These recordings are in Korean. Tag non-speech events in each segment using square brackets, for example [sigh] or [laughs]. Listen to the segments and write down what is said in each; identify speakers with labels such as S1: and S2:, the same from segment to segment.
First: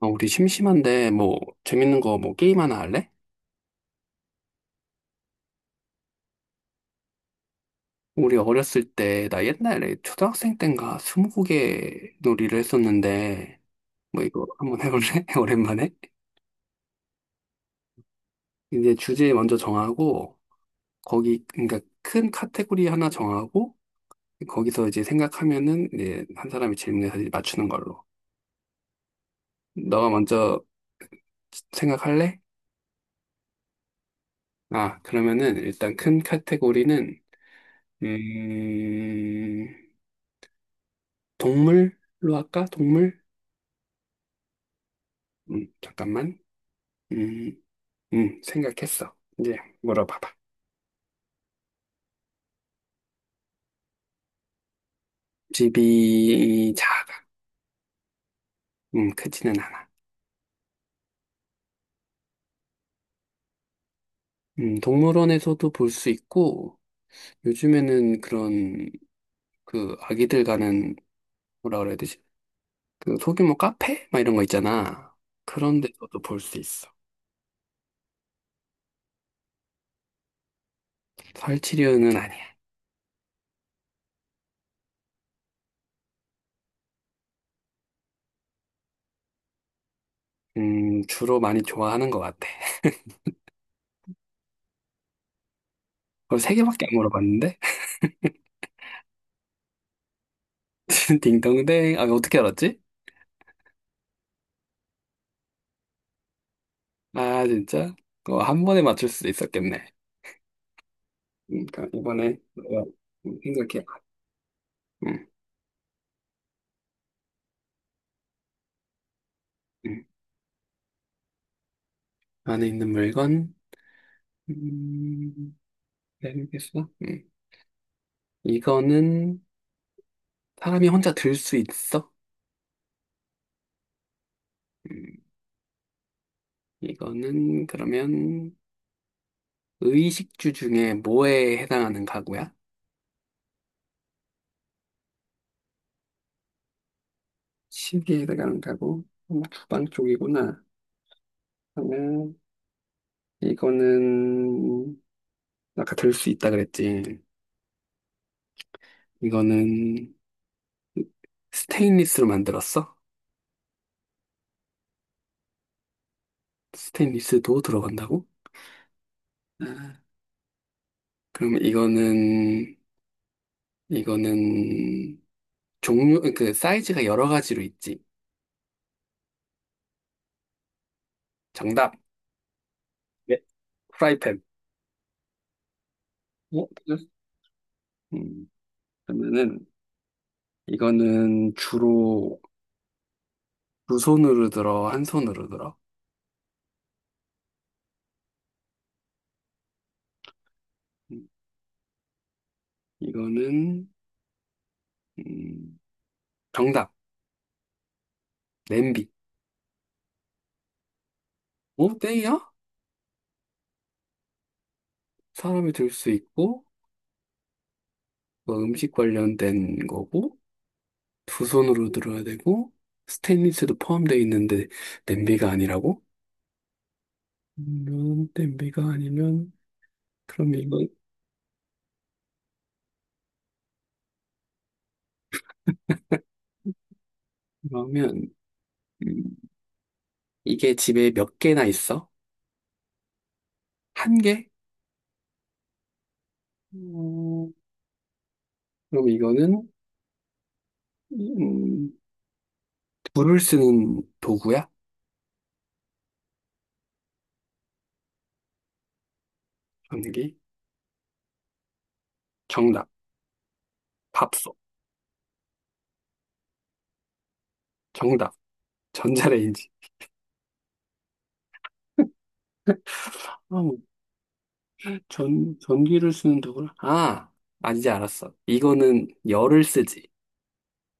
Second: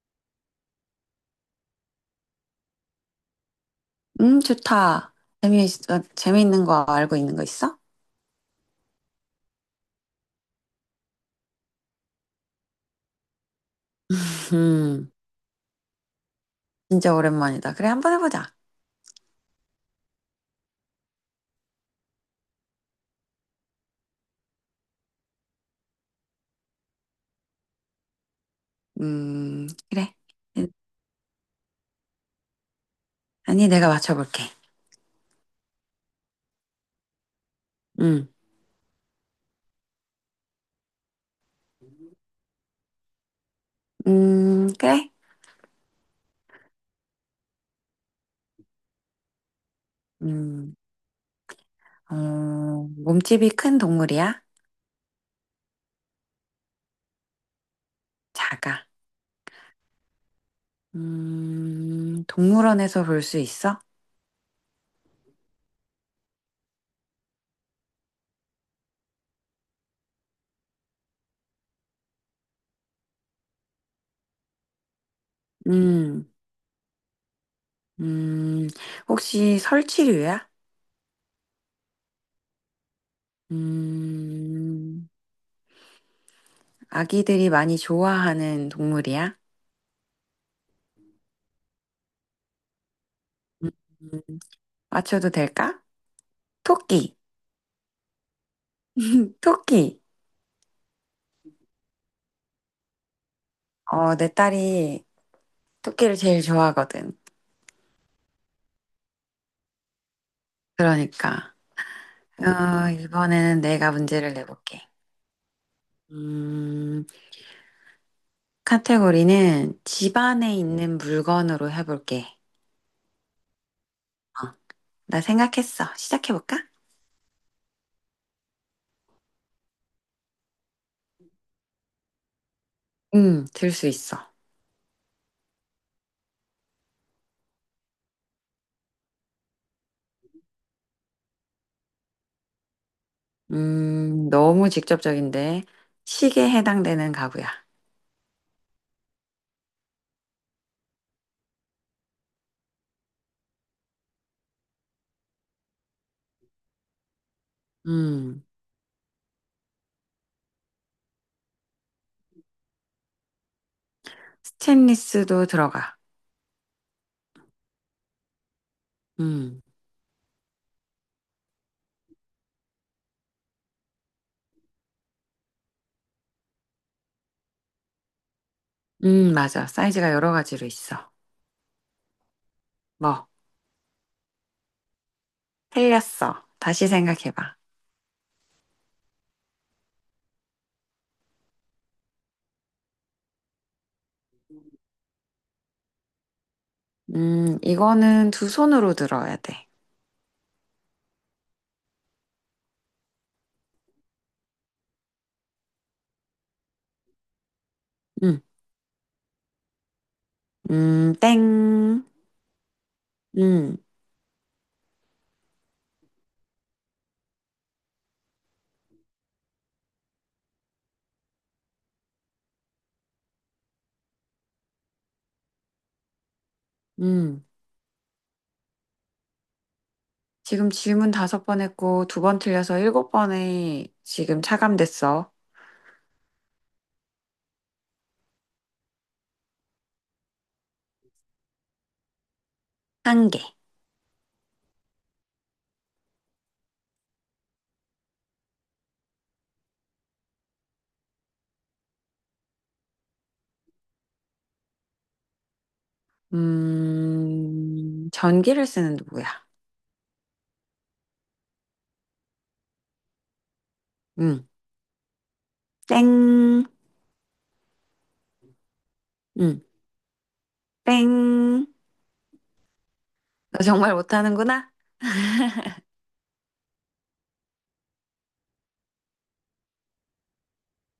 S1: 우리 심심한데 뭐 재밌는 거 뭐 게임 하나 할래?
S2: 좋다. 재미, 재미있는 거 알고 있는 거 있어?
S1: 우리 어렸을 때 나 옛날에 초등학생 땐가 스무고개 놀이를 했었는데
S2: 음,
S1: 뭐 이거 한번 해볼래?
S2: [laughs]
S1: [laughs] 오랜만에?
S2: 진짜 오랜만이다. 그래, 한번 해보자.
S1: 이제 주제 먼저 정하고 거기 그러니까 큰 카테고리 하나 정하고 거기서 이제 생각하면은 이제 한 사람이 질문해서 이제 맞추는 걸로. 너가
S2: 그래.
S1: 먼저 생각할래?
S2: 아니, 내가 맞춰볼게.
S1: 아, 그러면은 일단 큰 카테고리는
S2: 음,
S1: 음 동물로 할까? 동물?
S2: 그래.
S1: 잠깐만. 음, 생각했어. 이제 물어봐봐.
S2: 음, 어, 몸집이 큰 동물이야?
S1: 집이 작아.
S2: 작아.
S1: 크지는 않아.
S2: 동물원에서 볼 수 있어?
S1: 동물원에서도 볼 수 있고, 요즘에는 그런, 그, 아기들 가는, 뭐라 그래야 되지? 그, 소규모 카페? 막 이런 거 있잖아. 그런 데서도
S2: 음,
S1: 볼 수 있어.
S2: 음, 혹시 설치류야?
S1: 설치류는 아니야.
S2: 음, 아기들이 많이 좋아하는 동물이야?
S1: 주로 많이 좋아하는 것 같아.
S2: 음, 맞춰도 될까?
S1: 그걸 세 개밖에 안
S2: 토끼,
S1: 물어봤는데? [laughs]
S2: 토끼.
S1: 딩동댕. 아, 어떻게 알았지?
S2: 어, 내 딸이 토끼를 제일 좋아하거든.
S1: 아, 진짜? 어, 한 번에 맞출 수 있었겠네.
S2: 그러니까.
S1: 그러니까 이번에 너가
S2: 어, 이번에는
S1: 생각해봐.
S2: 내가 문제를 내볼게.
S1: 응,
S2: 음, 카테고리는
S1: 응.
S2: 집 안에 있는 물건으로 해볼게.
S1: 안에 있는 물건,
S2: 어, 나
S1: 음,
S2: 생각했어. 시작해볼까?
S1: 모르겠어. 응. 이거는 사람이 혼자 들 수 있어?
S2: 들 수 있어.
S1: 음, 이거는 그러면 의식주 중에 뭐에 해당하는 가구야?
S2: 너무 직접적인데. 시계에 해당되는 가구야.
S1: 시계에 해당하는 가구? 주방 쪽이구나. 그러면 이거는 아까 들 수 있다 그랬지.
S2: 음,
S1: 이거는 스테인리스로 만들었어?
S2: 스테인리스도 들어가.
S1: 스테인리스도 들어간다고?
S2: 음,
S1: 아, 그럼 이거는, 이거는 종류, 그 사이즈가 여러 가지로 있지.
S2: 맞아. 사이즈가 여러 가지로 있어.
S1: 정답.
S2: 뭐,
S1: 네. 프라이팬.
S2: 틀렸어.
S1: 어?
S2: 다시
S1: 틀렸어?
S2: 생각해봐.
S1: 음, 그러면은 이거는 주로 두 손으로 들어, 한 손으로 들어.
S2: 이거는 두 손으로 들어야 돼.
S1: 음, 이거는 음, 정답.
S2: 음,
S1: 냄비. 어?
S2: 땡.
S1: 땡이야?
S2: 음,
S1: 사람이 들 수 있고 뭐 음식 관련된 거고 두 손으로 들어야 되고 스테인리스도 포함되어 있는데 냄비가 아니라고?
S2: 음.
S1: 냄비가 아니면 그럼
S2: 지금
S1: 이거,
S2: 질문 5번 했고, 2번 틀려서 일곱 번에 지금 차감됐어.
S1: 그러면, 음, 이게 집에 몇 개나 있어?
S2: 1개.
S1: 한 개? 음, 그럼 이거는, 음, 불을 쓰는 도구야?
S2: 전기를 쓰는 누구야?
S1: 전기? 정답.
S2: 음,
S1: 밥솥.
S2: 땡.
S1: 정답.
S2: 음,
S1: 전자레인지.
S2: 땡.
S1: 아,
S2: 너
S1: 뭐,
S2: 정말 못하는구나?
S1: 전기를 쓰는 도구라? 아, 아, 이제 알았어. 이거는 열을 쓰지.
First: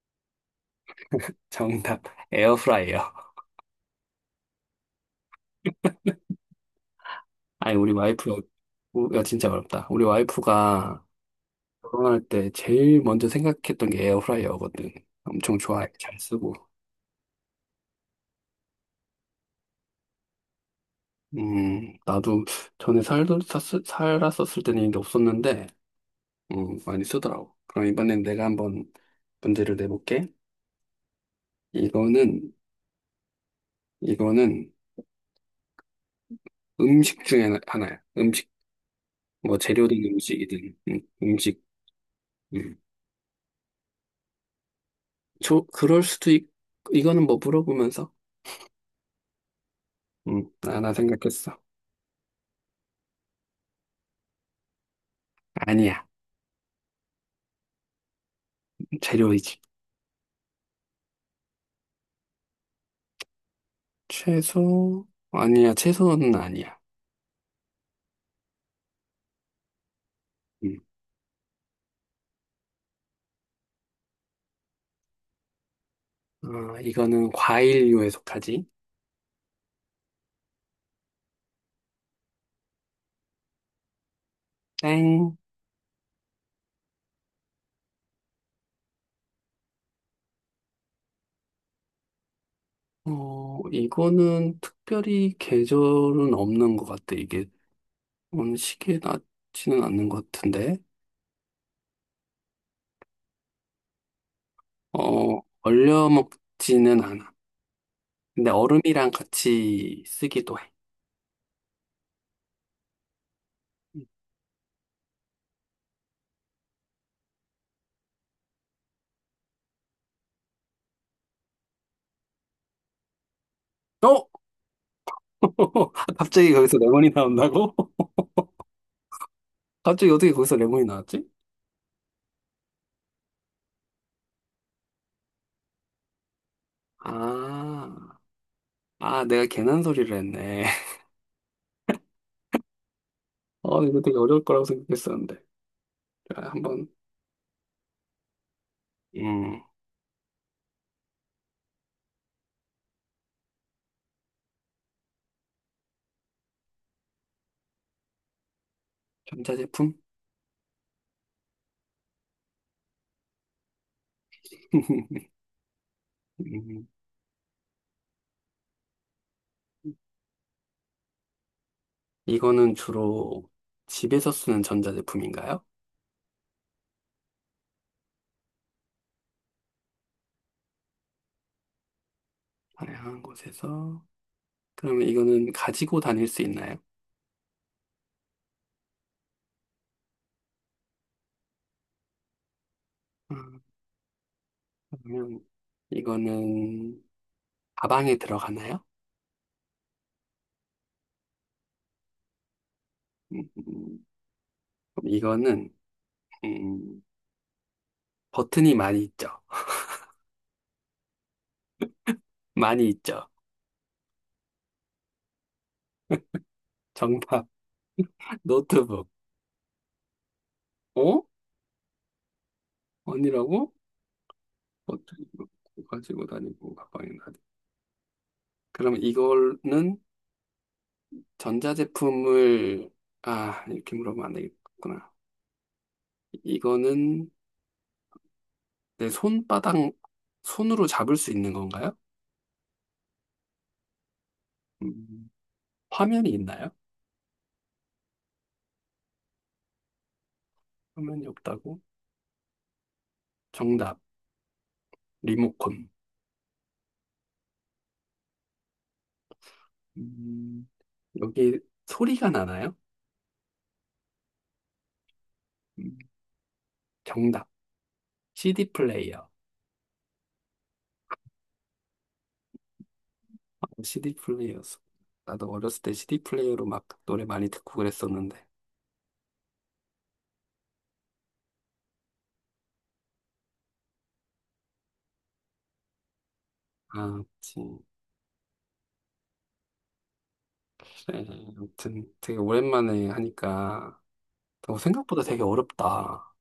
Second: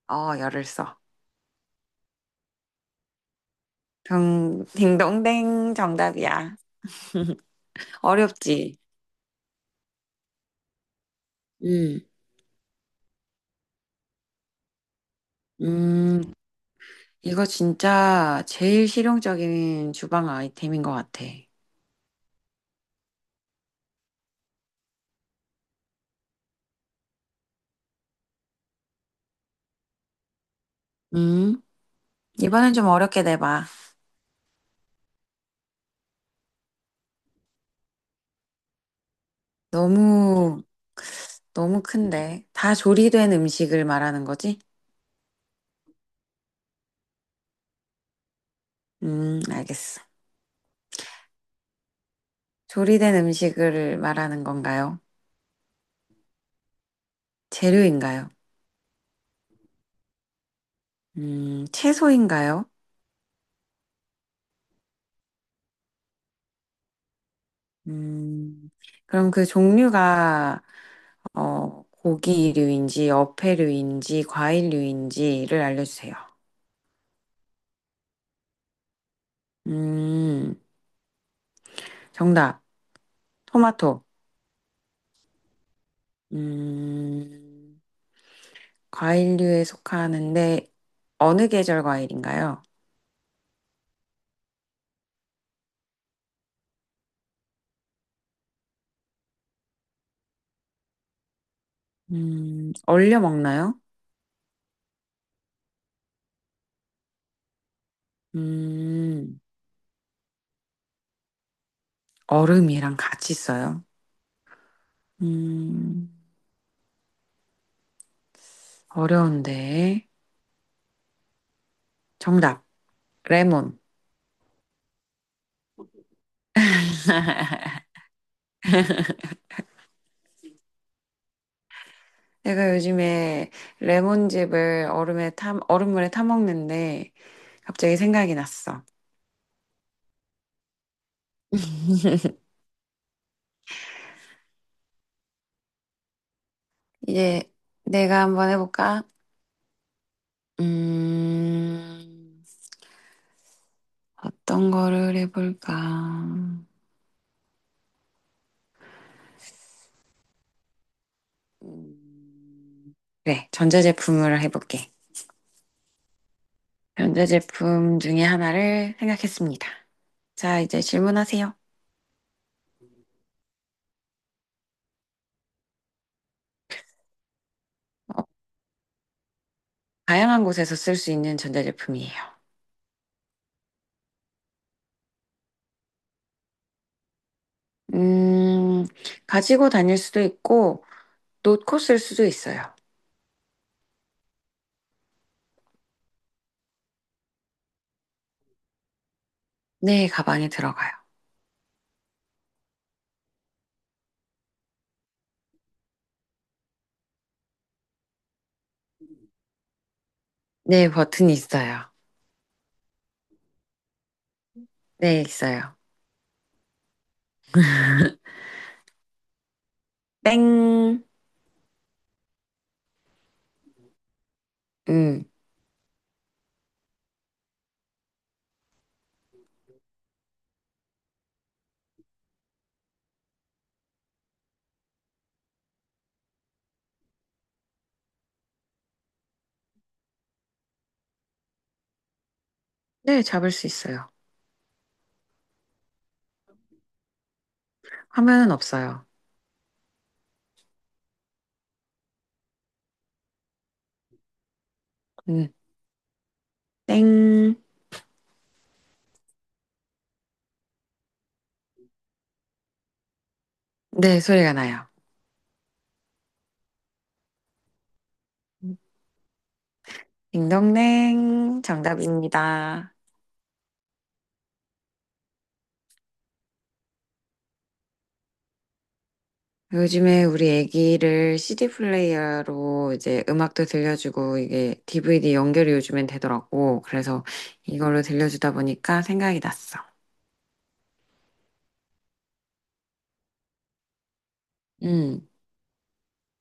S2: 어, 열을 써.
S1: 정답. 에어프라이어.
S2: 딩동댕 정답이야.
S1: 아니, 우리 와이프, 어,
S2: 어렵지?
S1: 야, 진짜 어렵다. 우리 와이프가
S2: 음,
S1: 결혼할 때 제일 먼저 생각했던 게 에어프라이어거든. 엄청 좋아해. 잘
S2: 음,
S1: 쓰고.
S2: 이거 진짜 제일 실용적인 주방 아이템인 것 같아.
S1: 나도 전에 살았었을 때는 이게 없었는데, 많이 쓰더라고. 그럼 이번엔 내가 한번 문제를 내볼게.
S2: 음,
S1: 이거는,
S2: 이번엔 좀 어렵게 내봐.
S1: 이거는 음식 중에 하나야. 음식, 뭐 재료든
S2: 너무,
S1: 음식이든, 음식.
S2: 너무 큰데. 다
S1: 음.
S2: 조리된 음식을 말하는 거지?
S1: 저, 그럴 수도 있, 이거는 뭐 물어보면서,
S2: 알겠어.
S1: 하나 생각했어.
S2: 조리된 음식을 말하는 건가요?
S1: 아니야.
S2: 재료인가요?
S1: 재료이지.
S2: 채소인가요?
S1: 채소, 아니야. 채소는 아니야.
S2: 음, 그럼 그 종류가,
S1: 음.
S2: 어, 고기류인지, 어패류인지, 과일류인지를 알려주세요.
S1: 아, 이거는 과일류에 속하지.
S2: 음, 정답. 토마토.
S1: 땡.
S2: 음, 과일류에 속하는데 어느 계절 과일인가요?
S1: 어, 이거는 특별히 계절은 없는 것 같아. 이게 음식에 닿지는 않는 것 같은데.
S2: 얼려 먹나요?
S1: 어, 얼려 먹지는 않아. 근데 얼음이랑
S2: 음,
S1: 같이 쓰기도 해.
S2: 얼음이랑 같이 써요. 음, 어려운데. 정답, 레몬.
S1: 어? [laughs] 갑자기 거기서 레몬이 나온다고? [laughs] 갑자기 어떻게 거기서 레몬이 나왔지?
S2: 제가 요즘에 레몬즙을 얼음물에 타 먹는데 갑자기
S1: 아,
S2: 생각이 났어.
S1: 아, 내가 괜한 소리를 했네. [laughs] 어, 이거 되게 어려울 거라고 생각했었는데. 자, 한번,
S2: 이제 내가 한번 해볼까?
S1: 음,
S2: 음, 어떤 거를 해볼까?
S1: 전자제품?
S2: 음, 그래, 전자제품으로 해볼게.
S1: [laughs] 음,
S2: 전자제품 중에 하나를 생각했습니다. 자, 이제 질문하세요.
S1: 이거는 주로 집에서 쓰는 전자제품인가요?
S2: 다양한 곳에서 쓸 수 있는 전자제품이에요.
S1: 다양한 곳에서. 그러면 이거는 가지고 다닐 수 있나요?
S2: 음, 가지고 다닐 수도 있고, 놓고 쓸 수도 있어요.
S1: 음, 그러면 이거는 가방에 들어가나요?
S2: 네, 가방에 들어가요.
S1: 음, 음, 그럼 이거는 음, 버튼이 많이 있죠.
S2: 네, 버튼이 있어요.
S1: 많이 있죠.
S2: 네, 있어요.
S1: 정답 [laughs] 노트북.
S2: 땡.
S1: 어? 아니라고?
S2: 음,
S1: 버튼이 없고 가지고 다니고 가방에 다니. 그러면 이거는 전자제품을 아 이렇게 물어보면 안 되겠구나. 이거는 내 손바닥, 손으로 잡을 수 있는 건가요?
S2: 네, 잡을 수 있어요.
S1: 음, 화면이 있나요?
S2: 화면은 없어요.
S1: 화면이 없다고? 정답,
S2: 음,
S1: 리모컨.
S2: 땡.
S1: 음, 여기 소리가 나나요?
S2: 네, 소리가 나요.
S1: 음, 정답, CD 플레이어.
S2: 딩동댕. 정답입니다.
S1: 아, CD 플레이어였어. 나도 어렸을 때 CD 플레이어로 막 노래 많이 듣고 그랬었는데.
S2: 요즘에 우리 애기를 CD 플레이어로 이제 음악도 들려주고 이게 DVD 연결이 요즘엔 되더라고.
S1: 아,
S2: 그래서
S1: 그치.
S2: 이걸로 들려주다 보니까 생각이 났어.
S1: 그래, 아무튼 되게 오랜만에 하니까 어, 생각보다
S2: 음.
S1: 되게 어렵다.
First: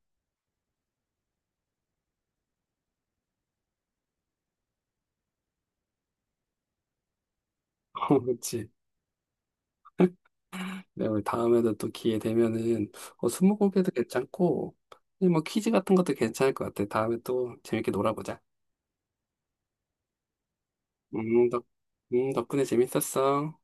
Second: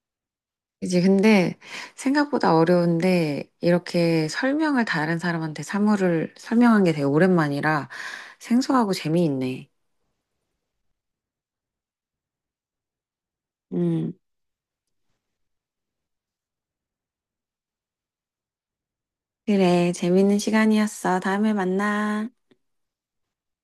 S2: 이제 근데 생각보다 어려운데 이렇게 설명을 다른 사람한테 사물을 설명한 게 되게 오랜만이라
S1: [laughs] 그치.
S2: 생소하고 재미있네.
S1: 네, 우리 다음에도 또 기회 되면은 어, 스무고개도
S2: 음.
S1: 괜찮고 뭐 퀴즈 같은 것도 괜찮을 것 같아. 다음에 또 재밌게 놀아보자.
S2: 그래, 재밌는 시간이었어.
S1: 음,
S2: 다음에
S1: 덕,
S2: 만나.
S1: 덕분에 재밌었어.